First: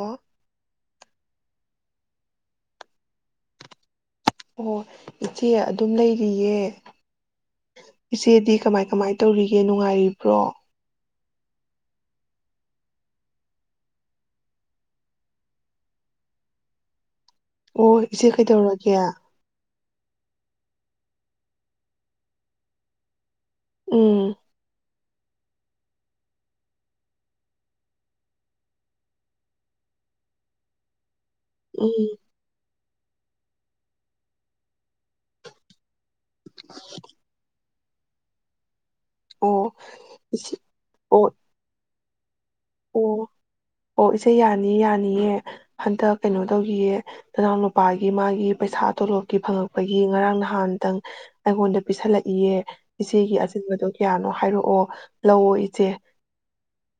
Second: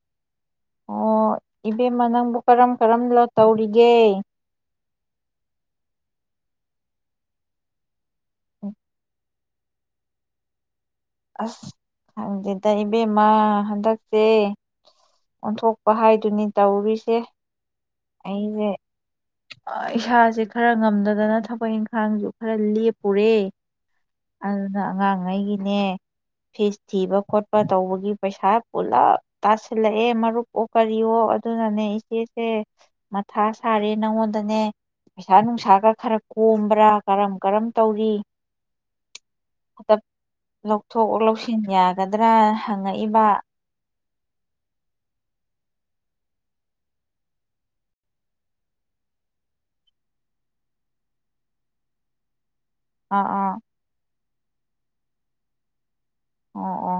ꯑꯣ ꯑꯣ ꯏꯕꯦꯝꯃ ꯅꯪꯕꯨ ꯀꯔꯝ ꯀꯔꯝꯕꯅ ꯇꯧꯔꯤꯒꯦ ꯑꯣ ꯏꯆꯦ ꯑꯗꯨꯝ ꯂꯩꯔꯤꯌꯦ ꯏꯆꯦꯗꯤ ꯀꯃꯥꯏ ꯀꯃꯥꯏ ꯇꯧꯔꯤ ꯑꯦ ꯅꯨꯡꯉꯥꯏꯔꯤꯕ꯭ꯔꯣ ꯑꯁ ꯈꯪꯗꯦꯗ ꯏꯕꯦꯝꯃ ꯍꯟꯗꯛꯁꯦ ꯑꯣꯟꯊꯣꯛꯄ ꯍꯥꯏꯗꯨꯅꯤ ꯇꯧꯔꯤꯁꯦ ꯑꯣ ꯏꯆꯦ ꯀꯩꯗꯧꯔꯒꯦ ꯑ ꯏꯁꯥꯖꯦ ꯈꯔ ꯉꯝꯗꯗꯅ ꯊꯕꯛ ꯏꯟꯈꯥꯡꯖꯨ ꯈꯔ ꯂꯦꯞꯄꯨꯔꯦ ꯎꯝ ꯑꯗꯨꯗ ꯑꯉꯥꯡꯉꯩꯒꯤꯅꯦ ꯐꯤꯁ ꯊꯤꯕ ꯈꯣꯠꯄ ꯇꯧꯕꯒꯤ ꯄꯩꯁꯥ ꯄꯨꯂꯞ ꯇꯁꯤꯜꯂꯛꯑꯦ ꯃꯔꯨꯞꯑꯣ ꯀꯔꯤꯑꯣ ꯑꯗꯨ ꯑꯗꯨꯅꯅꯦ ꯎꯝ ꯏꯆꯦꯁꯦ ꯃꯊꯥ ꯁꯥꯔꯦ ꯅꯪꯉꯣꯟꯗꯅꯦ ꯄꯩꯁꯥ ꯅꯨꯡꯁꯥꯒ ꯈꯔ ꯀꯣꯝꯕ꯭ꯔꯥ ꯀꯔꯝ ꯀꯔꯝ ꯇꯧꯔꯤ ꯑꯣ ꯈꯠꯇ ꯏꯆꯦ ꯂꯧꯊꯣꯛ ꯑꯣ ꯂꯧꯁꯤꯟ ꯌꯥ ꯅꯗ꯭ꯔꯥꯅ [unintelligible] ꯑꯣ ꯑꯣ ꯏꯆꯦ ꯌꯥꯅꯤ ꯌꯥꯅꯤꯌꯦ ꯍꯟꯗꯛ ꯀꯩꯅꯣ ꯇꯧꯈꯤꯌꯦ ꯅꯅꯥꯎ ꯅꯨꯨꯄꯥꯒꯤ ꯃꯥꯒꯤ ꯄꯩꯁꯥ ꯇꯣꯂꯣꯞꯀꯤ ꯐꯪꯉꯛꯄꯒꯤ ꯉꯔꯥꯡ ꯅꯍꯥꯟꯗꯪ ꯑꯩꯉꯣꯟꯗ ꯄꯤꯁꯜꯂꯛꯏꯌꯦ ꯑꯥ ꯏꯆꯦꯒꯤ ꯑꯥ ꯑꯆꯤꯟꯕꯗꯣ ꯀꯌꯥꯅꯣ ꯍꯥꯏꯔꯛꯑꯣ ꯂꯧꯑꯣ ꯏꯆꯦ ꯑꯣ ꯑꯣ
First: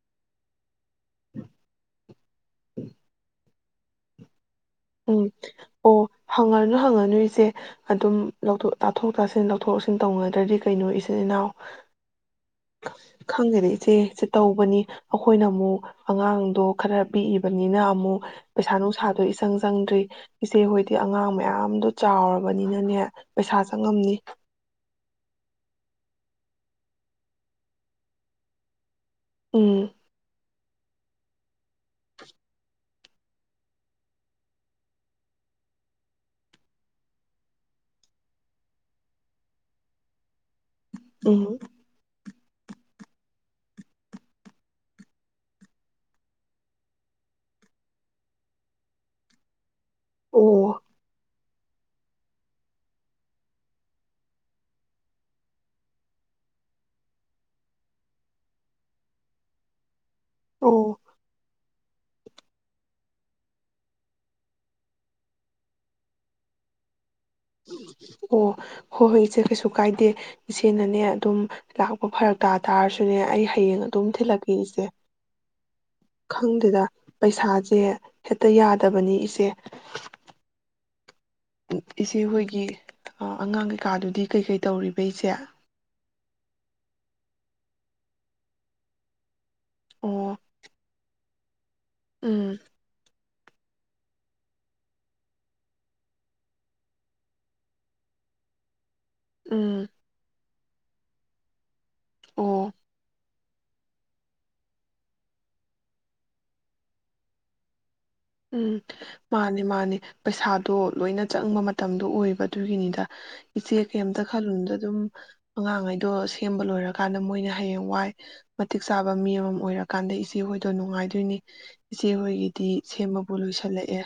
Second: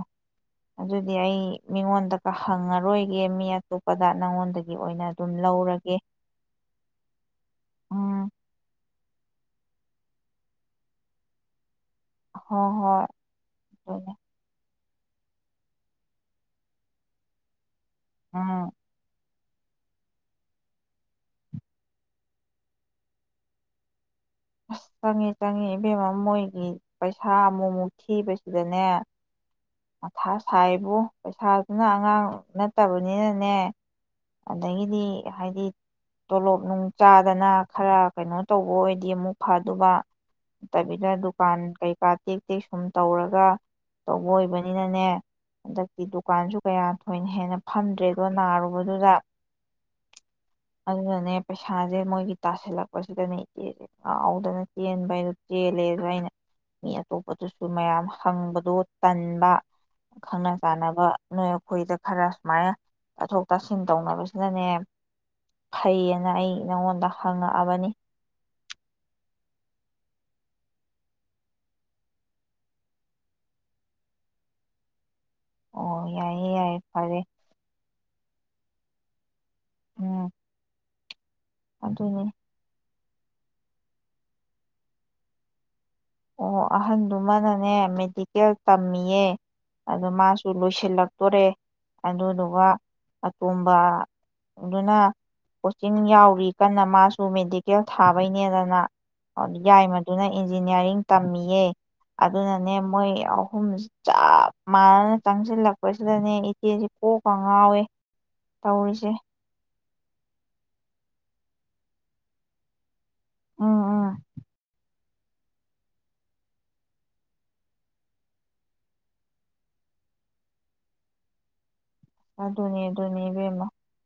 ꯑꯗꯨꯗꯤ ꯑꯩ ꯃꯤꯉꯣꯟꯗ ꯍꯪꯉꯔꯣꯏꯒꯦ ꯃꯤ ꯑꯇꯣꯞꯄꯗ ꯅꯪꯉꯣꯟꯗꯩ ꯎꯝ ꯑꯣ ꯍꯪꯉꯅꯨ ꯍꯪꯉꯅꯨ ꯏꯆꯦ ꯎꯝ ꯑꯗꯨꯝ ꯂꯧꯊꯣꯛ ꯇꯥꯊꯣꯛ ꯇꯥꯁꯤꯟ ꯂꯧ ꯂꯧꯊꯣꯛ ꯂꯧꯁꯤꯟ ꯇꯧꯅꯗ꯭ꯔꯗꯤ ꯀꯩꯅꯣ ꯏꯆꯤꯟ ꯏꯅꯥꯎ ꯍꯣꯏ ꯍꯣꯏ ꯈꯪ ꯈꯪꯗꯦꯗ ꯏꯆꯦ ꯑꯗꯨꯅꯦ ꯏꯆꯦ ꯇꯧꯕꯅꯤ ꯑꯩꯈꯣꯏꯅ ꯑꯃꯨꯛ ꯑꯉꯥꯡꯗꯣ ꯈꯔ ꯄꯤꯛꯏꯕꯅꯤꯅ ꯨꯑꯃꯨꯛ ꯎꯝ ꯄꯩꯁꯥ ꯅꯨꯡꯁꯥꯗꯣ ꯏ ꯆꯪꯗ꯭ꯔꯤ ꯏꯆꯦ ꯍꯣꯏꯗꯤ ꯑꯉꯥꯡ ꯃꯌꯥꯝꯗꯣ ꯆꯥꯎꯔꯕꯅꯤꯅꯅꯦ ꯄꯩꯁꯥ ꯆꯪꯉꯝꯅꯤ ꯑꯁ ꯆꯪꯉ ꯆꯪꯉꯦ ꯏꯕꯦꯝ ꯃꯣꯏꯒꯤ ꯄꯩꯁꯥ ꯑꯃꯨꯛ ꯃꯨꯛ ꯊꯤꯕꯁꯤꯗꯅꯦ ꯎꯝ ꯁꯥꯏꯕꯣ ꯄꯩꯁꯥꯗꯨꯅ ꯑꯉꯥꯡ ꯅꯠꯇꯕꯅꯤꯅꯅꯦ ꯑꯗꯒꯤꯗꯤ ꯍꯥꯏꯗꯤ ꯇꯣꯂꯣꯞ ꯅꯨꯡ ꯆꯥꯗꯅ ꯈꯔ ꯀꯩꯅꯣ ꯇꯧꯕ ꯑꯣꯏꯗꯤ ꯑꯃꯨꯛ ꯐꯗꯨꯕ ꯅꯠꯇꯕꯤꯗ ꯎꯝ ꯗꯨꯀꯥꯟ ꯀꯩꯀꯥ ꯇꯦꯛ ꯇꯦꯛ ꯁꯨꯝ ꯇꯧꯔꯒ ꯇꯧꯕ ꯑꯣꯏꯕꯅꯤꯅꯅꯦ ꯍꯟꯗꯛꯇꯤ ꯗꯨꯀꯥꯟꯁꯨ ꯀꯌꯥ ꯊꯣꯏꯅ ꯍꯦꯟꯅ ꯐꯝꯗ꯭ꯔꯦꯗꯣ ꯅꯥꯔꯨꯕꯗꯨꯗ ꯑꯣ ꯑꯗꯨꯅꯅꯦ ꯄꯩꯁꯥꯖꯦ ꯃꯣꯏꯒꯤ ꯇꯥꯥꯁꯤꯜꯂꯛꯄꯁꯤꯗꯅꯦ ꯏꯆꯦꯖꯦ ꯉꯥꯎꯗꯅ ꯆꯦꯟꯕ ꯍꯥꯏꯗꯣ ꯆꯦꯜꯂꯦ ꯑꯗꯨ ꯑꯩꯅ ꯃꯤ ꯑꯇꯣꯞꯄꯗꯁꯨ ꯃꯌꯥꯝ ꯍꯪꯕꯗꯣ ꯇꯟꯕ ꯈꯪꯅ ꯑꯣ ꯆꯥꯟꯅꯕ ꯅꯣꯏ ꯑꯩꯈꯣꯏꯗ ꯈꯔ ꯁꯨꯃꯥꯏꯅ ꯇꯥꯊꯣꯛ ꯇꯥꯁꯤꯟ ꯇꯧꯅꯕꯁꯤꯅꯅꯦ ꯐꯩꯌꯦꯅ ꯑꯩ ꯅꯉꯣꯟꯗ ꯑꯣ ꯍꯣ ꯍꯣꯏ ꯏꯆꯦ ꯀꯩꯁꯨ ꯀꯥꯏꯗꯦ ꯏꯆꯦꯅꯅꯦ ꯑꯗꯨꯝ ꯂꯥꯛꯄ ꯐꯔꯛ ꯇꯥ ꯇꯥꯔꯁꯨꯅꯦ ꯑꯩ ꯍꯌꯦꯡ ꯑꯗꯨꯝ ꯊꯤꯜꯂꯛꯀꯦ ꯏꯆꯦ ꯑꯣ ꯌꯥꯏꯌꯦ ꯌꯥꯏꯌꯦ ꯈꯪꯗꯦꯗ ꯐꯔꯦ ꯄꯩꯁꯥꯖꯦ ꯍꯦꯛꯇ ꯌꯥꯗꯕꯅꯤ ꯏꯆꯦ [inaudible] ꯎ ꯑꯗꯨꯅꯤ ꯏꯆꯦꯍꯣꯢꯒꯤ ꯑꯣ ꯑꯉꯥꯡ ꯀꯩꯀꯥꯗꯨꯗꯤ ꯀꯩꯀꯩ ꯇꯧꯔꯤꯕ ꯏꯆꯦ ꯑꯣ ꯑꯍꯟꯗꯨꯃꯅꯅꯦ ꯃꯦꯗꯤꯀꯦꯜ ꯇꯝꯃꯤꯌꯦ ꯑꯗꯣ ꯑꯣ ꯃꯥꯁꯨ ꯂꯣꯏꯁꯤꯜꯂꯛ ꯇꯣꯔꯦ ꯎꯝ ꯑꯗꯨꯗꯨꯒ ꯑ ꯇꯣꯝꯕꯗꯨꯅ ꯀꯣꯆꯤꯡ ꯌꯥꯎꯔꯤ ꯀꯟꯅ ꯃꯥꯁꯨ ꯃꯦꯗꯤꯀꯦꯜ ꯊꯥꯕꯩꯅꯦꯅ ꯃꯥ ꯎꯝ ꯌꯥꯢꯃꯗꯨꯅ ꯏꯟꯖꯤꯅꯤꯌꯔꯤꯡ ꯇꯝꯃꯤꯌꯦ ꯑꯣ ꯑꯗꯨꯅꯅꯦ ꯃꯣꯏ ꯑꯍꯨꯝꯁꯤ ꯆꯞ ꯃꯥꯟꯅꯅ ꯆꯪꯖꯤꯜꯂꯛꯄꯁꯤꯗꯅꯦ ꯏꯆꯦꯁꯤ ꯀꯣꯛꯀ ꯉꯥꯎꯋꯦ ꯎꯝ ꯇꯧꯔꯤꯁꯦ ꯃꯥꯟꯅꯤ ꯃꯥꯟꯅꯤ ꯄꯩꯁꯥꯗꯣ ꯂꯣꯏꯅ ꯆꯪꯕ ꯃꯇꯝꯗꯣ ꯑꯣꯏꯕ ꯑꯗꯨꯒꯤꯅꯤꯗ ꯏꯆꯦ ꯎꯝ ꯎꯝ ꯀꯩꯝꯇ ꯈꯜꯂꯨꯗ ꯑꯗꯨꯝ ꯑꯉꯥꯡꯉꯩꯗꯣ ꯁꯦꯝꯕ ꯂꯣꯏꯔꯀꯥꯟꯗ ꯃꯣꯏꯅ ꯍꯌꯦꯡ ꯋꯥꯏ ꯃꯇꯤꯛ ꯆꯥꯕ ꯃꯤ ꯑꯃꯃꯝ ꯑꯣꯏꯔꯀꯥꯟꯗ ꯏꯆꯦ ꯍꯣꯏꯗꯣ ꯅꯨꯡꯉꯥꯏꯗꯣꯏꯅꯤ ꯏꯆꯦ ꯍꯣꯏꯒꯤꯗꯤ ꯑꯗꯨꯅꯦ ꯑꯗꯨꯅꯦ ꯁꯦꯝꯕꯕꯨ ꯏꯕꯦꯝꯃ ꯂꯣꯏꯁꯤꯜꯂꯛꯑꯦ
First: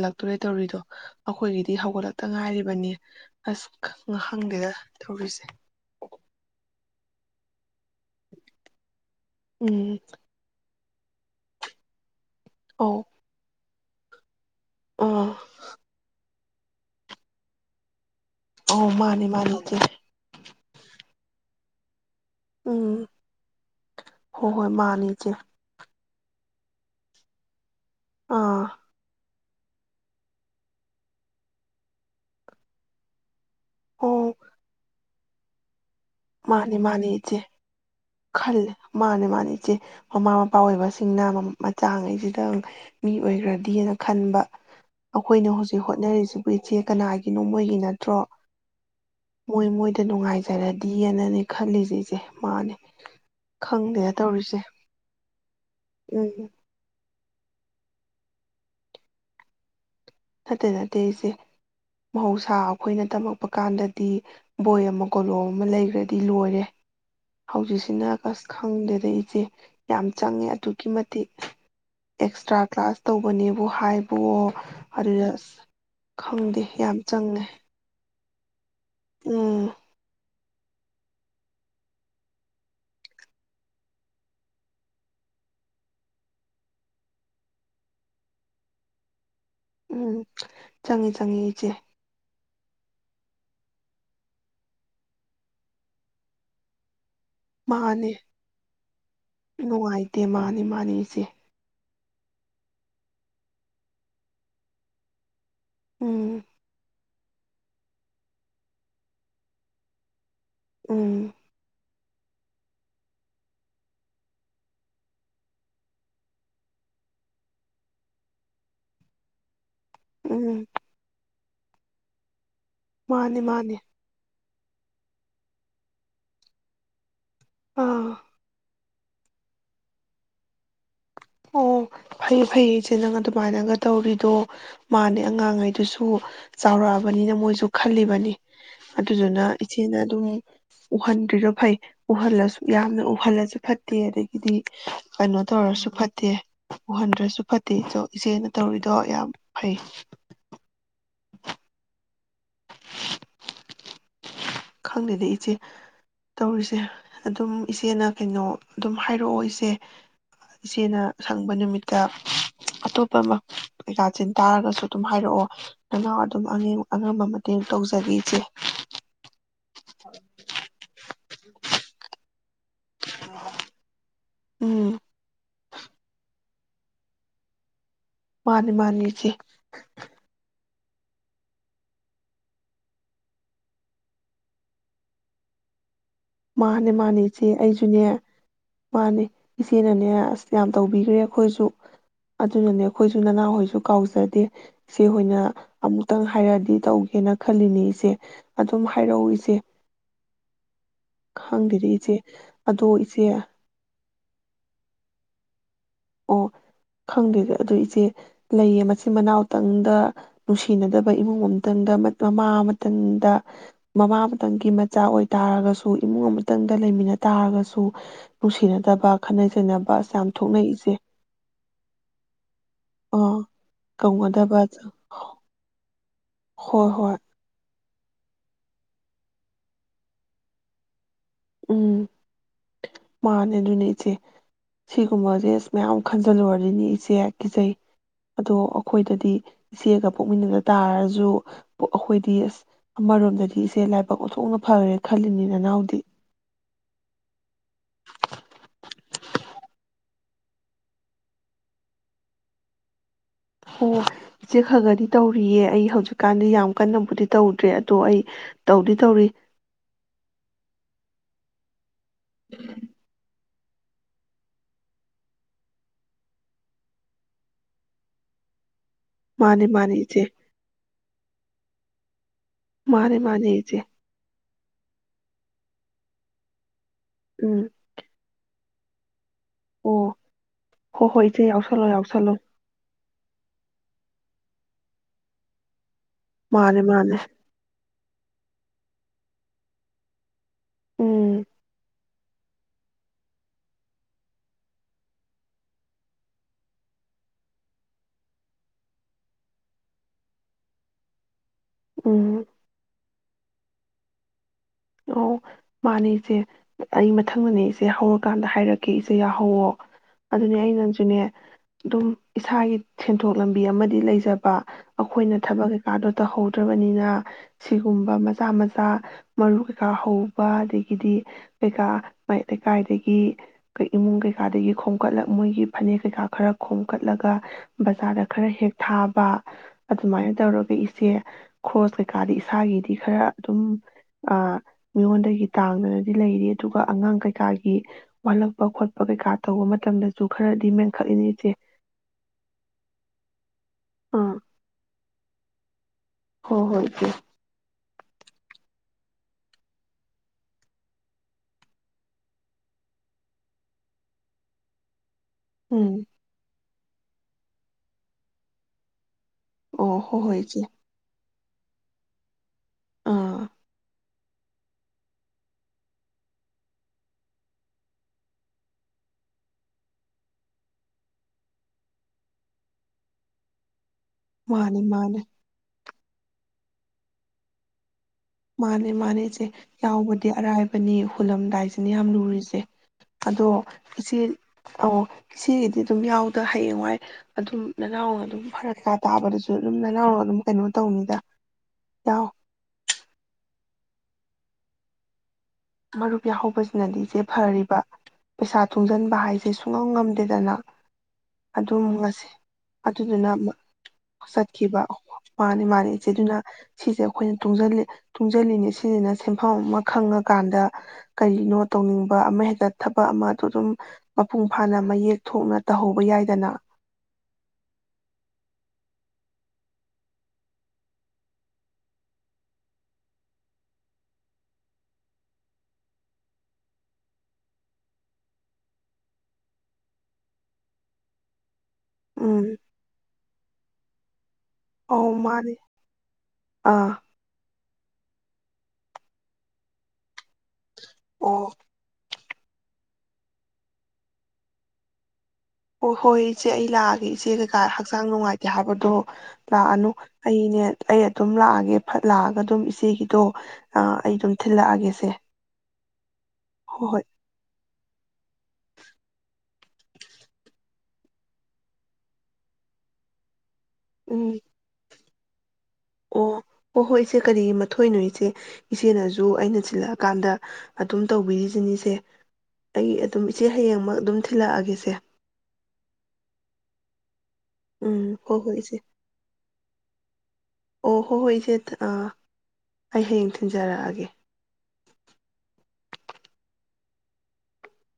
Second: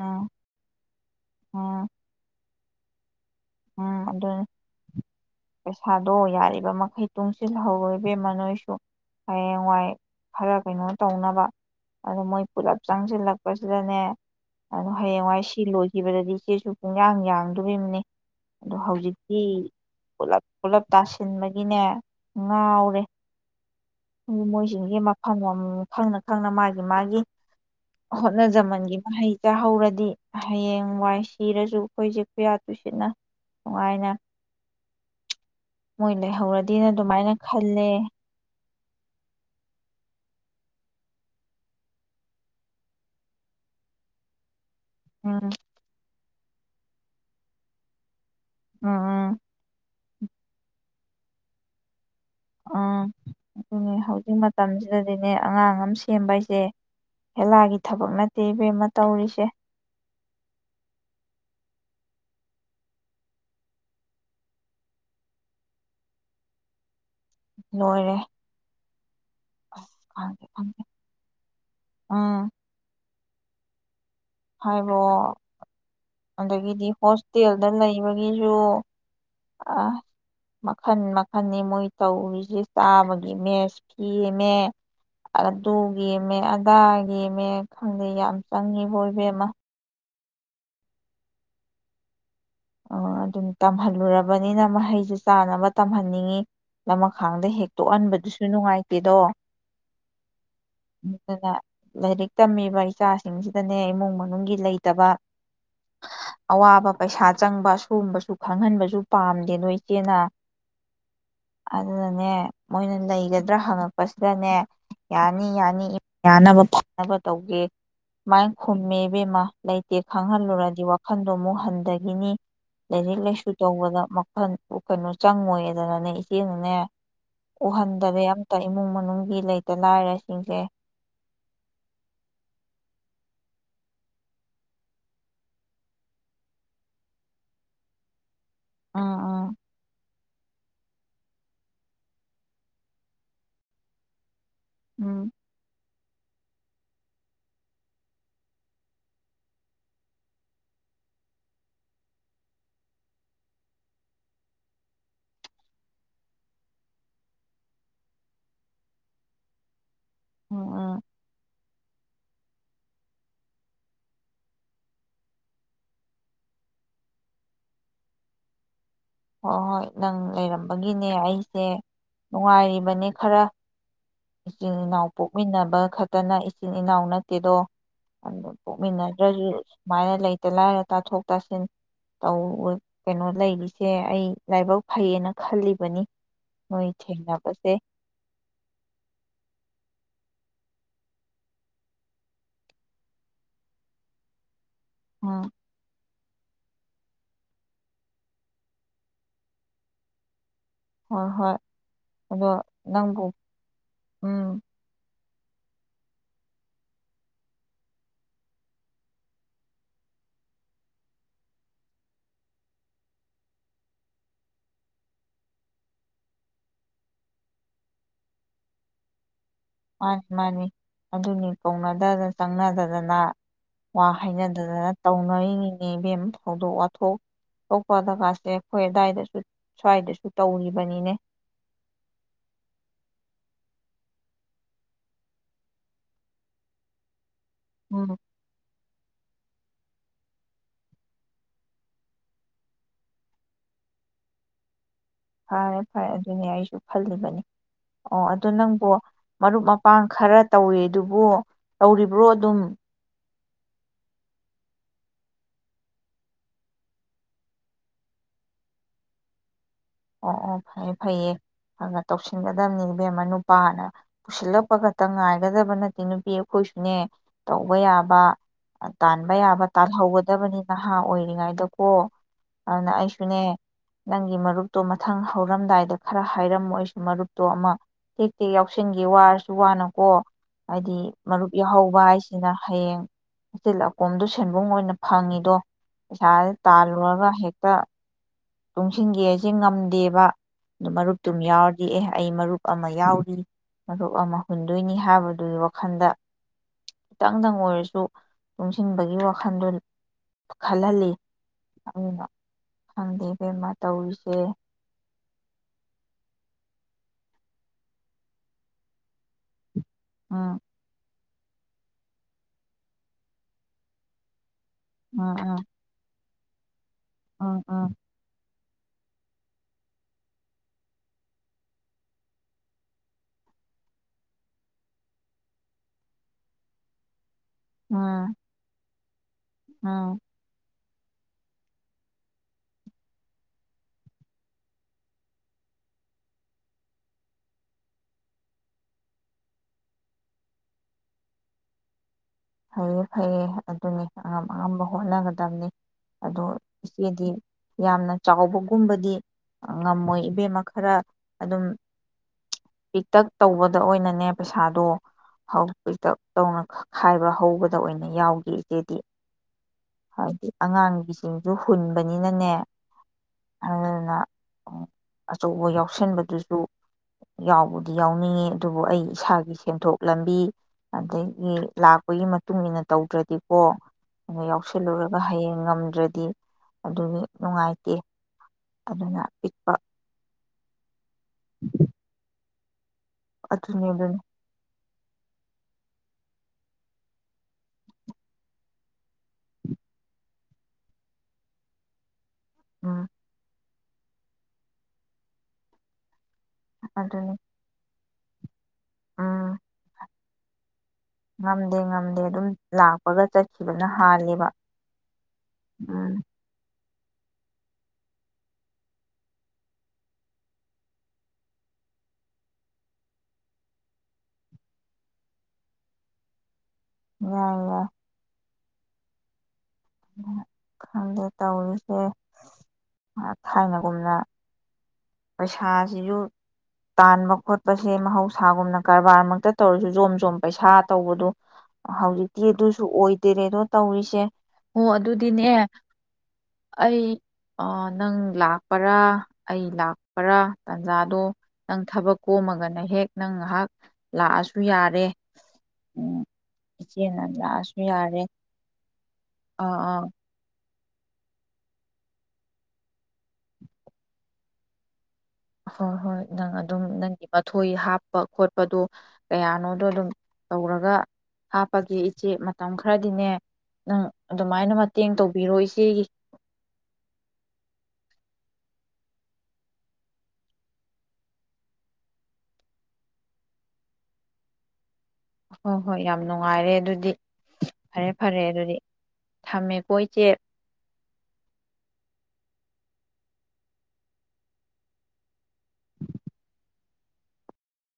ꯎꯝ ꯇꯧꯔꯤꯗꯣ ꯑꯩꯈꯣꯏꯒꯤꯗꯤ ꯎꯝ ꯍꯧꯒꯠꯂꯛꯇ ꯉꯥꯢ ꯉꯥꯢꯔꯤꯕꯅꯤ ꯑꯁ ꯎꯝ ꯈꯪ ꯑꯗꯨꯅꯦ ꯈꯪꯗꯦꯗ ꯇꯧꯔꯤꯁꯦ ꯇꯨꯡꯁꯤꯜꯍꯧꯑꯣ ꯏꯕꯦꯝꯃꯅꯣꯏꯁꯨ ꯍꯌꯦꯡꯋꯥꯏ ꯎꯝ ꯈꯔ ꯀꯩꯅꯣ ꯇꯧꯅꯕ ꯑꯗꯨ ꯃꯣꯏ ꯄꯨꯂꯞ ꯑꯧ ꯆꯥꯡꯖꯤꯜꯂꯛꯄ ꯑꯗꯨꯅꯦ ꯑꯣ ꯑꯥ ꯍꯌꯦꯡꯋꯥꯥꯏ ꯁꯤ ꯂꯣꯏꯈꯤꯕꯗꯗꯤ ꯁꯨ ꯄꯨꯡꯌꯥꯥꯡ ꯌꯥꯡꯗꯣꯔꯤꯕꯅꯤ ꯑ ꯑꯗꯣ ꯃꯥꯅꯦ ꯍꯧꯖꯤꯛꯇꯤ ꯃꯥꯅꯤꯇ ꯄꯨꯂꯞ ꯄꯨꯂꯞ ꯇꯥꯁꯤꯟꯕꯒꯤꯅꯦ ꯉꯥꯎꯔꯦ ꯎꯝ ꯑꯗꯨ ꯍꯣꯏ ꯍꯣꯏ ꯃꯣꯏꯁꯤꯡꯒꯤ ꯃꯥꯅꯤ ꯏꯆꯦ ꯃꯐꯝ ꯑꯃ ꯈꯪꯅ ꯈꯪꯅ ꯃꯥꯒꯤ ꯃꯥꯒꯤ ꯑꯥ ꯍꯣꯠꯅꯖꯃꯟꯒꯤ ꯃꯍꯩ ꯆꯥꯍꯧꯔꯗꯤ ꯍꯌꯦꯡ ꯋꯥꯏ ꯁꯤꯔꯁꯨ ꯑꯩꯈꯣꯏꯁꯦ ꯈꯨꯌꯥꯠ ꯅꯨꯡꯁꯤꯠꯅ ꯅꯨꯡꯉꯥꯏꯅ ꯑꯣ ꯃꯣꯏ ꯃꯥꯅꯦ ꯂꯩꯍꯧꯔꯗꯤꯦꯅ ꯃꯥꯅꯦ ꯑꯗꯨꯃꯥꯏꯅ ꯏꯆꯦ ꯈꯜꯂꯦ ꯈꯜꯂꯦ ꯃꯥꯅꯦ ꯃꯥꯅꯦ ꯏꯆꯦ ꯃꯃꯥ ꯃꯄꯥ ꯑꯣꯏꯕꯁꯤꯡꯅ ꯃꯆꯥꯉꯩꯁꯤꯗ ꯃꯤ ꯑꯣꯏꯈ꯭ꯔꯗꯤꯅ ꯈꯟꯕ ꯎꯝ ꯑꯩꯈꯣꯏꯅ ꯍꯧꯖꯤꯛ ꯍꯣꯠꯅꯔꯤꯁꯤ ꯍꯈ ꯏꯆꯦ ꯀꯅꯥꯒꯤꯅꯣꯃꯣꯏꯒꯤ ꯅꯠꯇ꯭ꯔꯣ ꯎꯝ ꯎꯝ ꯃꯣꯏ ꯃꯣꯏ ꯁꯤ ꯅꯨꯡꯉꯥꯏꯖꯔꯗꯤꯑꯅꯅꯦ ꯈꯜꯂꯤꯁꯦ ꯏꯆꯦ ꯃꯥꯅꯦ ꯑꯥ ꯑꯗꯨꯅꯦ ꯈꯪꯗꯦꯅ ꯍꯧꯖꯤꯛ ꯇꯧꯔꯤꯁꯦ ꯃꯇꯝꯁꯤꯗꯗꯤꯅꯦ ꯑꯉꯥꯡ ꯑꯃ ꯁꯦꯝꯕ ꯎꯝ ꯍꯥꯏꯁꯦ ꯍꯦꯂꯥꯒꯤ ꯊꯕꯛ ꯅꯠꯇꯦ ꯏꯕꯦꯝꯃ ꯇꯧꯔꯤꯁꯦ ꯅꯠꯇꯦ ꯅꯠꯇꯦ ꯏꯁꯦ ꯃꯍꯧꯁꯥ ꯑꯩꯈꯣꯏꯅ ꯇꯝꯃꯛꯄ ꯀꯥꯟꯗꯗꯤ ꯕꯣꯏ ꯑꯃ ꯀꯣꯂꯣꯝ ꯑꯃ ꯂꯩꯈ꯭ꯔꯗꯤ ꯂꯣꯏꯔꯦ ꯍꯧꯖꯤꯛꯁꯤꯅ ꯂꯣꯏꯔꯦ ꯑꯁ ꯈꯪꯗꯦꯗ ꯏꯆꯦ ꯌꯥꯝ ꯈꯪꯗꯦ ꯆꯪꯉꯦ ꯈꯪꯗꯦ ꯑꯗꯨꯛꯀꯤ ꯃꯇꯤꯛ ꯎꯝ ꯑꯦꯛꯁꯇ꯭ꯔꯥ ꯀ꯭ꯂꯥꯁ ꯇꯧꯕꯅꯦꯕꯨ ꯍꯥꯏꯕ ꯄ ꯐꯔꯤ ꯍꯥꯏꯔꯛꯑꯣ ꯑꯁ ꯈꯪꯗꯦ ꯌꯥꯝ ꯆꯪꯉꯦ ꯃꯔꯨ ꯎꯝ ꯑ ꯃꯈꯜ ꯃꯈꯟꯅꯤ ꯃꯣꯏ ꯇꯧꯔꯤꯁꯦ ꯆꯥꯕꯒꯤ ꯃ ꯐꯤꯃꯦ ꯑꯗꯨꯒꯤꯃꯦ ꯑꯗꯥꯒꯤꯃꯦ ꯈꯪꯗꯦ ꯌꯥꯝ ꯆꯪꯉꯤꯕ ꯃꯦꯝꯃ ꯎꯝ ꯆꯪꯉ ꯆꯪꯉ ꯏꯆꯦ ꯑꯗꯨꯝ ꯇꯝꯍꯜꯂꯨꯔꯕꯅꯤꯅ ꯃꯍꯩꯁ ꯆꯥꯅꯕ ꯇꯝꯍꯟꯅꯤꯡꯉꯤ ꯑꯈꯥꯡꯗ ꯍꯦꯛ ꯃꯥꯅꯦ ꯇꯣꯛꯍꯟꯕꯗꯨꯁꯨ ꯅꯨꯡꯉꯥꯏꯇꯦꯗꯣ ꯅꯨꯡꯉꯥꯏꯇꯦ ꯃꯥꯅꯤ ꯃꯥꯅꯤ ꯏꯆꯦ ꯑꯗꯨꯅ ꯂꯥꯏꯔꯤꯛ ꯇꯝꯃꯤꯕ ꯏꯆꯥꯁꯤꯡꯁꯤꯗꯅꯦ ꯏꯃꯨꯡ ꯃꯅꯨꯡꯒꯤ ꯂꯩꯇꯕ ꯎꯝ ꯄꯩꯁꯥꯗ ꯆꯪꯕ ꯁꯨꯝꯕꯁꯨ ꯈꯪꯍꯟꯕꯁꯨ ꯄꯥꯝꯗꯦ ꯅꯣꯏ ꯏꯆꯦꯅ ꯎꯝ ꯑꯗꯨꯅꯅꯦ ꯃꯣꯏꯅ ꯅꯩꯒꯗ꯭ꯔꯥ ꯍꯪꯉꯛꯄꯁꯤꯗꯅꯦ ꯌꯥꯅꯤ ꯌꯥꯅꯤ ꯌꯥꯅꯕ ꯐꯅꯕ ꯇꯧꯒꯦ ꯁꯨꯃꯥꯏꯅ ꯈꯨꯝꯃꯦ ꯏꯕꯦꯝꯃ ꯂꯩꯇꯦ ꯎꯝ ꯈꯪꯍꯜꯂꯨꯔꯗꯤ ꯋꯥꯈꯜ ꯔꯣꯃꯣ ꯍꯟꯗꯛ ꯅꯤꯅꯤ ꯂꯥꯏꯔꯤꯛ ꯃꯥꯅꯤ ꯂꯥꯏꯁꯨ ꯃꯥꯅꯤ ꯇꯧꯕꯗ ꯀꯩꯅꯣ ꯆꯪꯉꯣꯏꯌ‌ꯦꯗꯅꯅꯦ ꯏꯆꯦꯅꯅꯦ ꯑꯥ ꯎꯍꯟꯗꯔ‌ꯦ ꯑꯝꯇ ꯏꯃꯨꯡ ꯃꯅꯨꯡꯒꯤ ꯂꯩꯇ ꯂꯥꯏꯔꯁꯤꯡꯁꯦ ꯑꯣ ꯐꯩꯌꯦ ꯐꯩꯌꯦ ꯏꯆꯦ ꯅꯪ ꯑꯗꯨꯃꯥꯏꯅꯒ ꯇꯧꯔꯤꯗꯣ ꯃꯥꯅꯦ ꯑꯉꯥꯡꯉꯩꯗꯨꯁꯨ ꯆꯥꯎꯔꯛꯑꯕꯅꯤꯅ ꯃꯣꯏꯁꯨ ꯈꯜꯂꯤꯕꯅꯤ ꯎꯝ ꯑꯗꯨꯗꯨꯅ ꯎꯝ ꯏꯆꯅ ꯑꯗꯨꯝ ꯎꯍꯟꯗ꯭ꯔꯤꯗ‌ꯣ ꯐꯩ ꯎꯍꯜꯂꯁꯨ ꯌꯥꯝꯅ ꯎꯍꯜꯂꯁꯨ ꯐꯠꯇꯦ ꯑꯗꯒꯤ ꯍꯥꯏꯗꯤ ꯎꯝ ꯀꯩꯅꯣ ꯇꯧꯔꯁꯨ ꯐꯠꯇꯦ ꯐꯠꯇꯦ ꯎꯍꯟꯗ꯭ꯔꯁꯨ ꯐꯠꯇ‌ꯣ ꯏꯆꯦꯅ ꯇꯧꯔꯤꯗꯣ ꯌꯥꯝ ꯐꯩ ꯈꯪꯗꯦꯗ ꯏꯆꯦ ꯇꯧꯔꯤꯁꯦ ꯑꯗꯨꯝ ꯏꯆꯦꯅ ꯀꯩꯅꯣ ꯑꯗꯨꯝ ꯍꯥꯏꯔꯛꯑꯣ ꯏꯆꯦ ꯎꯝ ꯎꯝ ꯏꯆꯦꯅ ꯁꯪꯕ ꯅꯨꯃꯤꯠꯇ ꯑꯇꯣꯞꯄ ꯑꯃꯥ ꯄꯩꯀꯥ ꯆꯥꯟꯇꯥꯔꯒꯁꯨ ꯑꯗꯨꯝ ꯍꯥꯏꯔꯛꯑꯣ ꯅꯅꯥꯎ ꯑꯗꯨꯝ ꯑ ꯑꯉꯝꯕ ꯃꯇꯦꯡ ꯇꯧꯖꯒ‌ꯦ ꯏꯆꯦ ꯍꯣꯏ ꯍꯣꯏ ꯅꯪ ꯂꯩꯔꯝꯕꯒꯤꯅꯦ ꯑꯩꯁꯦ ꯅꯨꯡꯉꯥꯏꯔꯤꯕꯅꯦ ꯈꯔ ꯏꯆꯤꯜ ꯎꯝ ꯏꯅꯥꯎ ꯄꯣꯛꯃꯤꯟꯅ ꯕ ꯈꯛꯇꯅ ꯏꯆꯤꯟ ꯏꯅꯥꯎ ꯅꯠꯇꯦꯗꯣ ꯑꯗꯨ ꯃꯥꯅꯤ ꯃꯥꯅꯤ ꯏꯆꯦ ꯄꯣꯛꯃꯤꯟꯅꯗ꯭ꯔꯁꯨ ꯁꯨꯃꯥꯏꯅ ꯂꯩꯇ ꯂꯥꯏꯔ ꯇꯥꯊꯣꯛ ꯇꯥꯁꯤꯟ ꯇꯧꯔ ꯀꯩꯅꯣ ꯂꯩꯕꯁꯦ ꯑꯩ ꯂꯥꯏꯕꯛ ꯐꯩꯌꯦꯅ ꯈꯜꯂꯤꯕꯅꯤ ꯅꯣꯏ ꯃꯥꯅꯦ ꯃꯥꯅꯦ ꯏꯆꯦ ꯊꯦꯡꯅꯕꯁꯦ ꯑꯩꯁꯨꯅꯦ ꯃꯥꯅꯦ ꯏꯆꯦꯅꯅꯦ ꯑꯁ ꯌꯥꯝ ꯇꯧꯕꯤꯈ꯭ꯔꯦ ꯑꯩꯈꯣꯏꯁꯨ ꯑꯗꯨꯅꯅꯦ ꯑꯩꯈꯣꯏꯁꯨ ꯅꯅꯥꯍꯣꯏꯁꯨ ꯀꯥꯎꯖꯗꯦ ꯆ‌ꯦ ꯍ‌ꯣꯏꯅ ꯎꯝ ꯑꯃꯨꯛ ꯈꯤꯇꯪ ꯍꯥꯏꯔꯛꯑꯗꯤ ꯇꯧꯒꯦꯅ ꯈꯜꯂꯤꯅꯦ ꯏꯆꯦ ꯑꯗꯨꯝ ꯍꯥꯏꯔꯛꯎ ꯏꯁꯦ ꯍꯣꯏ ꯍꯣꯏ ꯈꯪꯗꯦꯗ ꯏꯆꯦ ꯑꯗꯣ ꯏꯆꯦ ꯑꯝ ꯑꯣ ꯈꯪꯗꯦꯗ ꯑꯗꯨ ꯏꯆꯦ ꯂꯩꯌꯦ ꯃꯆꯤꯟ ꯃꯅꯥꯎꯇꯪꯗ ꯅꯨꯡꯁꯤꯅꯗꯕ ꯏꯃꯨꯡ ꯑꯃꯇꯪꯗ ꯃꯃꯥ ꯑꯃꯇꯪꯗ ꯃꯃꯥ ꯑꯃꯇꯪꯒꯤ ꯃꯆꯥ ꯑꯣꯏꯇꯥꯥꯔꯒꯁꯨ ꯏꯃꯨꯡ ꯑꯃꯇꯪꯗ ꯂꯩꯃꯤꯟꯅ ꯇꯥꯔꯒꯁꯨ ꯅꯨꯡꯁꯤꯅꯗꯕ ꯈꯟꯅ ꯆꯩꯅꯕ ꯑꯁ ꯃꯥꯅꯤ ꯌꯥꯝ ꯃꯥꯅꯤ ꯊꯣꯛꯅꯩ ꯏꯆ‌ꯦ ꯑꯗꯨꯅꯤ ꯀꯧꯅꯗꯗ ꯆꯪꯅ ꯗꯗꯅ ꯑꯥ ꯋꯥ ꯀꯧꯅꯗꯕ ꯍꯥꯏꯅꯗꯗꯅ ꯇꯧꯅꯔꯤꯅꯤꯅ‌ꯦ ꯃꯦꯝ ꯊꯧꯗꯣꯛ ꯍꯣꯏ ꯍꯣꯏ ꯋꯥꯊꯣꯛ [unintelligible] ꯁꯦ ꯑꯩꯈꯣꯏ ꯑꯗꯥꯏꯗꯁꯨ ꯁ꯭ꯋꯥꯏꯗꯁꯨ ꯇꯧꯔꯤꯕꯅꯤꯅ‌ꯦ ꯎꯝ ꯃꯥꯅꯦ ꯑꯗꯨꯅꯦ ꯏꯆꯦ ꯁꯤꯒꯨꯝꯕꯁꯦ ꯑꯁ ꯃꯌꯥꯝ ꯈꯟꯖꯤꯜꯂꯨꯔꯗꯤꯅꯦ ꯏꯆꯦ ꯀꯤꯖꯩ ꯎꯝ ꯑꯗꯣ ꯑꯩꯈꯣꯏꯗꯗꯤ ꯏꯆꯦꯒ ꯄꯣꯛꯃꯤꯟꯅꯗ ꯇꯥꯔꯁꯨ ꯑꯩꯈꯣꯏꯗꯤ ꯑꯁ ꯑꯃꯔꯣꯝꯗꯗꯤ ꯏꯆꯦ ꯂꯥꯏꯕꯛ ꯑꯣꯊꯣꯛꯅ ꯐꯈ꯭ꯔꯦ ꯈꯜꯂꯤꯅꯤ ꯅꯅꯥꯎꯗꯤ ꯁ ꯐꯜꯂꯤꯕꯅꯤ ꯑꯣ ꯑꯗꯨꯗ ꯅꯪꯕꯨ ꯃꯔꯨꯞ ꯃꯄꯥꯡ ꯈꯔ ꯇꯧꯋꯦ ꯑꯗꯨꯕꯨ ꯇꯧꯔꯤꯕ꯭ꯔꯣ ꯑꯗꯨꯝ ꯑꯣ ꯏꯆꯦ ꯈꯔ ꯈꯗꯤ ꯇꯧꯔꯤꯌꯦ ꯑꯩ ꯍꯧꯖꯤꯛꯀꯥꯟꯗꯤ ꯌꯥꯝ ꯀꯟꯅꯕꯨꯗꯤ ꯇꯧꯗ꯭ꯔꯦ ꯑꯗꯣ ꯑꯩ ꯇꯧꯗꯤ ꯇꯧꯔꯤ ꯑꯣ ꯑꯣ ꯐꯩꯌꯦꯦ ꯐꯩꯌꯦ ꯑꯗꯨꯒ ꯇꯧꯁꯤꯟꯒꯗꯕꯅꯤ ꯏꯕꯦꯝꯃ ꯅꯨꯄꯥꯅ ꯄꯨꯁꯤꯜꯂꯛꯄ ꯈꯛꯇ ꯉꯥꯏꯒꯗꯕ ꯅꯠꯇꯦ ꯅꯨꯄꯤ ꯑꯩꯈꯣꯏꯁꯨꯅꯦ ꯇꯧꯕ ꯌꯥꯕ ꯇꯥꯟꯕ ꯌꯥꯕ ꯃꯥꯅꯦ ꯃꯥꯅꯦ ꯏꯆꯦ ꯇꯥꯜꯍꯧꯒꯗꯕꯅꯤꯅ ꯑ ꯑꯣꯏꯔꯤꯉꯥꯏꯗ ꯀꯣ ꯑꯗꯨꯅ ꯃꯥꯅꯦ ꯑꯩꯁꯨꯅꯦ ꯃꯥꯅꯦ ꯏꯆꯦ ꯅꯪꯒꯤ ꯃꯔꯨꯞ ꯇꯣ ꯃꯊꯪ ꯍꯧꯔꯝꯗꯥꯏꯗ ꯈꯔ ꯍꯥꯏꯔꯝꯃꯣꯏ ꯃꯔꯛꯇꯨ ꯎꯝ ꯑꯃ ꯊ ꯁꯤꯡꯒꯤ ꯋꯥꯔ ꯇꯨ ꯋꯥꯅꯀꯣ ꯑꯣ ꯍꯥꯏꯗꯤ ꯍꯣꯏ ꯍꯣꯏ ꯏꯆꯦ ꯃꯔꯨꯞ ꯌꯥꯎꯁꯜꯂꯣ ꯌꯥꯎꯍꯧꯕ ꯌꯥꯎꯁꯜꯂꯣ ꯍꯥꯏꯁꯤꯅ ꯍꯌꯦꯡ ꯑꯁꯤꯆꯤꯜꯂꯀꯣꯝꯗꯣ ꯁꯦꯟꯕꯨꯡ ꯑꯣꯏꯅ ꯐꯪꯉꯤꯗꯣ ꯄꯩꯁꯥꯥꯁ ꯃꯥꯅꯦ ꯃꯥꯅꯦ ꯇꯥꯜꯂꯨꯔꯒ ꯍꯦꯛꯇ ꯇꯨꯡꯁꯤꯟꯒꯦꯁꯦ ꯉꯝꯗꯦꯕ ꯑꯗꯨ ꯃꯔꯨꯞꯇꯝ ꯎꯝ ꯌꯥꯎꯔꯗꯤ ꯑꯦ ꯑꯩ ꯃꯔꯨꯞ ꯑꯃ ꯌꯥꯎꯔꯤ ꯃꯔꯨꯞ ꯑꯃ ꯍꯨꯟꯗꯣꯏꯅꯤ ꯍꯥꯏꯕꯗꯨꯒꯤ ꯋꯥꯈꯜꯗ ꯈꯤꯇꯪꯗꯪ ꯑꯣꯏꯔꯁꯨ ꯄꯨꯨꯡꯁꯤꯟꯕꯒꯤ ꯋꯥꯈꯜꯗ ꯈꯜꯍꯜꯂꯤ ꯎꯝ ꯑꯗ ꯑꯃ ꯇꯧꯔꯤꯁꯦ ꯑ ꯃꯥꯅꯦ ꯏꯆꯦ ꯑꯩ ꯃꯊꯪꯗꯅꯦ ꯏꯆꯦ ꯍꯧꯔꯀꯥꯟꯗ ꯍꯥꯏꯔꯛꯀꯦ ꯏꯆꯦ ꯌꯥꯍꯧꯋꯣ ꯑꯗꯨꯅꯦ ꯎꯝ ꯑꯩ ꯅꯟꯁꯨꯨꯅꯦ ꯑꯗꯨꯝ ꯏꯁꯥꯒꯤ ꯁꯦꯟꯊꯣꯛ ꯂꯝꯕꯤ ꯑꯃꯗꯤ ꯂꯩꯖꯕ ꯑꯩꯈꯣꯏꯅ ꯎꯝ ꯎꯝ ꯊꯕꯛ ꯀꯩꯀꯥꯗ ꯇꯧꯍꯧꯗ꯭ꯔꯕꯅꯤꯅ ꯎꯝ ꯎꯝ ꯁꯤꯒꯨꯝꯕ ꯃꯆꯥ ꯃꯆꯥ ꯃꯔꯨ ꯀꯩꯀꯥ ꯍꯧꯕ ꯑꯗꯒꯤꯗꯤ ꯀꯩꯀꯥ ꯂꯩꯀꯥꯏꯗꯒꯤ ꯏꯃꯨꯡ ꯀꯩꯀꯥꯗꯒꯤ ꯈꯣꯝꯀꯠꯂ ꯃꯣꯏꯒꯤ ꯐꯅꯦꯛ ꯀꯩꯀꯥ ꯈꯔ ꯈꯣꯝꯒꯠꯂꯒ ꯕꯖꯥꯔꯗ ꯎꯝ ꯈꯔ ꯍꯦꯛ ꯊꯥꯕ ꯄ ꯎꯝ ꯑꯗꯨꯃꯥꯏꯅ ꯇꯧꯔꯒ ꯁꯦ ꯈꯣꯁ ꯀꯩꯀꯥꯗꯤ ꯏꯁꯥꯒꯤꯗꯤ ꯈꯔ ꯑꯗꯨꯝ ꯑ ꯃꯤꯉꯣꯟꯗꯒꯤ ꯇꯥꯡꯗꯅꯗꯤ ꯂꯩꯔꯤ ꯑꯗꯨꯒ ꯑꯉꯥꯡ ꯀꯩꯀꯥꯒꯤ ꯋꯥꯠꯂꯛꯄ ꯈꯣꯠꯄ ꯀꯩꯀꯥ ꯇꯧꯕ ꯃꯇꯝꯗꯁꯨ ꯈꯔꯗꯤ ꯃꯦꯟꯈꯠꯂꯤꯅꯤ ꯏꯆꯦ ꯍ ꯐꯔ ꯑꯗꯨꯅꯤ ꯑꯥ ꯑꯉꯝ ꯑꯉꯝꯕ ꯍꯣꯠꯅꯒꯗꯕꯅꯤ ꯑꯗꯣ ꯍꯣꯏ ꯍꯣꯏ ꯏꯆꯦ ꯏꯆꯦꯗꯤ ꯌꯥꯝꯅ ꯆꯥꯎꯕꯒꯨꯝꯕꯗꯤ ꯉꯝꯃꯣꯏ ꯏꯕꯦꯝꯃ ꯈꯔ ꯑꯗꯨꯝ ꯄꯤꯛꯇꯛ ꯇꯧꯕꯗ ꯑꯣꯏꯅꯅꯦ ꯄꯩꯁꯥꯗꯣ ꯍꯥꯎ ꯎꯝ ꯄꯤꯛꯇꯛ ꯇꯧꯅ ꯍꯥꯏꯕꯔꯣ ꯍꯧꯕꯗ ꯑꯣꯏꯅ ꯌꯥꯎꯒꯦ ꯏꯆꯦꯗꯤ ꯑꯣ ꯍꯣꯏ ꯍꯣꯏ ꯍꯥꯏꯗꯤ ꯏꯆꯦ ꯑꯉꯥꯡꯒꯤ ꯆꯤꯡꯁꯨ ꯍꯨꯟꯕꯅꯤꯅꯅꯦ ꯑꯥ ꯑꯗꯨꯅ ꯑꯆꯧꯕ ꯌꯥꯎꯁꯟꯕꯗꯨꯁꯨ ꯌꯥꯎꯕꯗꯤ ꯌꯥꯎꯅꯤꯡꯉꯤ ꯑꯗꯨꯕꯨ ꯑꯩ ꯏꯁꯥꯒꯤ ꯁꯦꯟꯊꯣꯛ ꯂꯝꯕꯤ ꯑꯗꯒꯤ ꯂꯥꯛ ꯄꯒꯤ ꯃꯇꯨꯡ ꯏꯟꯅ ꯇꯧꯗ꯭ꯔꯗꯤꯀꯣ ꯑꯩꯅ ꯃꯥꯅꯦ ꯌꯥꯎꯁꯜꯂꯨꯔꯒ ꯃꯥꯅꯦ ꯍꯌꯦꯡ ꯉꯝꯗ꯭ꯔ ꯗꯤ ꯑꯗꯨꯒꯤ ꯅꯨꯡꯉꯥꯏꯇꯦ ꯃꯥꯅꯦ ꯑꯗꯨꯅ ꯃꯥꯅꯦ ꯏꯆꯦ ꯑꯄꯤꯛꯄ ꯌꯥꯎꯕꯗꯤ ꯑꯔꯥꯏꯕ ꯅꯦ ꯍꯨꯟ ꯍꯨꯜꯂꯝꯗꯥꯏꯁꯤꯅꯦ ꯌꯥꯝ ꯂꯨꯔꯤꯁꯦ ꯑꯗꯣ ꯑꯗꯨꯅꯤ ꯑꯗꯨꯅꯤ ꯏꯆꯦ ꯑꯧ ꯁꯤꯒꯤꯗꯤ ꯑꯗꯨꯝ ꯌꯥꯎꯗ ꯍꯌꯦꯡꯋꯥꯏ ꯑꯗꯨꯝ ꯅꯅꯥꯎꯅ ꯑꯗꯨꯝ ꯐꯔꯛ ꯀꯀꯥ ꯇꯥꯕꯗꯁꯨ ꯑꯗꯨꯝ ꯅꯅꯥꯎꯅ ꯑꯗꯨꯝ ꯀꯩꯅꯣ ꯇꯧꯅꯤꯗ ꯌꯥꯎ ꯎꯝ ꯃꯔꯨꯞ ꯌꯥꯎꯍꯧꯕꯁꯤꯅꯗꯤ ꯏꯆꯦ ꯑꯗꯨꯅꯤ ꯐꯔꯤꯕ ꯄꯩꯁꯥ ꯇꯨꯡꯁꯤꯟꯕ ꯎꯝ ꯍꯥꯏꯁꯦ ꯁꯨꯡꯉꯝ ꯉꯝꯗ ꯑꯗꯨꯗꯅ ꯉꯝꯗꯦ ꯉꯝꯗꯦ ꯑꯗꯨꯝ ꯂꯥꯛꯄꯒ ꯑꯗꯨꯗꯨꯅ ꯆꯠꯈꯤꯕꯅ ꯍꯥꯜꯂꯤꯕ ꯆꯠꯈꯤꯕ ꯃꯥꯅꯤ ꯃꯥꯅꯤ ꯏꯆꯦ ꯎꯝ ꯑꯗꯨꯅ ꯁꯤꯁꯦ ꯑꯩꯈꯣꯏꯅ ꯇꯨꯡꯖꯂꯤ ꯇꯨꯡꯖꯤꯜꯂꯤꯅꯤ ꯁꯤꯁꯤꯅ ꯁꯦꯟꯐꯝ ꯑꯃ ꯈꯪꯉꯛ ꯀꯥꯟꯗ ꯀꯔꯤꯅꯣ ꯇꯧꯅꯤꯡꯕ ꯑꯃ ꯍꯦꯛꯇ ꯊꯕꯛ ꯑꯃꯗ ꯑꯗꯨꯝ ꯃꯄꯨꯡ ꯐꯥꯅ ꯃꯌꯦꯛ ꯊꯣꯛꯅ ꯇꯧꯍꯧꯕ ꯌꯥꯏꯗꯅ ꯌꯥꯏ ꯌꯥꯏ ꯈꯪꯗꯦ ꯇꯧꯔꯤꯁꯦ ꯊꯥꯏꯅꯒꯨꯝꯅ ꯄꯩꯁꯥꯁꯤꯁꯨ ꯇꯥꯟꯕ ꯈꯣꯠꯄꯁꯦ ꯃꯍꯧꯁꯥꯒꯨꯝꯅ ꯀꯔꯕꯥꯔꯃꯛꯇ ꯇꯧꯔꯁꯨ ꯖꯣꯝ ꯖꯣꯝ ꯄꯩꯁꯥ ꯇꯧꯕꯗꯨ ꯍꯧꯖꯤꯛꯇꯤ ꯎꯝ ꯑꯗꯨꯁꯨ ꯑꯣꯏ ꯗꯔꯦꯗꯣ ꯇꯧꯔꯤꯁꯦ ꯑꯣ ꯑꯧ ꯑꯗꯨꯗꯤꯅꯦ ꯃꯥꯅꯤ ꯑꯥ ꯑꯩ ꯑ ꯅꯪ ꯂꯥꯛꯄꯔꯥ ꯑꯩ ꯂꯥꯛ ꯄꯔ꯭ ꯇꯥꯟꯖꯥꯗꯣ ꯑꯣ ꯅꯪ ꯊꯕꯛ ꯀꯣꯝꯃꯒꯅ ꯍꯦꯛ ꯅꯪ ꯉꯥꯏꯍꯥꯛ ꯂꯥꯛꯑꯁꯨ ꯌꯥꯔꯦ ꯍꯣꯏ ꯎꯝ ꯍꯣꯏ ꯏꯆꯦ ꯑꯩ ꯂꯥꯛꯑꯒꯦ ꯏꯆꯦꯅ ꯏꯆꯦ ꯀꯩꯀꯥ ꯂꯥꯛꯑꯁꯨ ꯍꯛꯆꯥꯡ ꯌꯥꯔꯦ ꯅꯨꯡꯉꯥꯏꯇꯦ ꯍꯥꯏꯕꯗꯣ ꯂꯥꯛꯑꯅꯨ ꯑꯥ ꯑꯩꯅꯦ ꯑꯩ ꯑꯗꯨꯝ ꯂꯥꯛꯑꯒꯦ ꯐꯠ ꯂꯥꯛꯑꯒ ꯑꯗꯨꯝ ꯏꯆꯦꯒꯤꯗꯣ ꯑꯩ ꯑꯗꯨꯝ ꯊꯤꯜꯂꯛꯑꯒꯦꯁꯦ ꯍꯣꯏ ꯍꯣꯏ ꯅꯪ ꯑꯗꯨꯝ ꯍꯣꯏ ꯍꯣꯏ ꯅꯪꯒꯤ ꯃꯊꯣꯏ ꯍꯥꯞ ꯍꯥꯞꯄ ꯈꯣꯠꯄꯗꯣ ꯀꯌꯥꯅꯣꯗꯣ ꯑꯗꯨꯝ ꯇꯧꯔꯒ ꯍꯥꯞꯄꯒꯦ ꯏꯆꯦ ꯃꯇꯝ ꯈꯔꯗꯤꯅꯦ ꯎꯝ ꯑꯗꯨꯃꯥꯏꯅ ꯃꯇꯦꯡ ꯇꯧꯕꯤꯔꯛꯏꯁ ꯑꯣ ꯍꯣ ꯍꯣꯏ ꯏꯆꯦ ꯀꯔꯤꯒꯤ ꯃꯊꯣꯏꯏꯅꯣ ꯏꯆꯦ ꯏꯆꯦꯅꯁꯨ ꯑꯩꯅ ꯊꯤꯜꯂꯛꯑꯀꯥꯟꯗ ꯑꯗꯨꯝ ꯇꯧꯕꯤꯔꯤꯁꯤꯅꯤꯁꯦ ꯑꯩ ꯑꯗꯨꯝ ꯏꯆꯦ ꯍꯌꯦꯡꯃꯛ ꯑꯗꯨꯝ ꯊꯤꯜꯂꯛꯑꯒꯦꯁꯦ ꯍꯣꯏ ꯍꯣꯏ ꯌꯥꯝ ꯅꯨꯡꯉꯥꯏꯔꯦ ꯑꯗꯨꯗꯤ ꯐꯔꯦ ꯎꯝ ꯐꯔꯦ ꯑꯗꯨꯗꯤ ꯍꯣꯁꯦ ꯊꯝꯃꯦꯀꯣ ꯏꯆꯦ ꯑꯣ ꯍꯣꯁ ꯑ ꯑꯩ ꯍꯌꯦꯡ ꯊꯤꯟꯖꯔꯛꯑꯒꯦ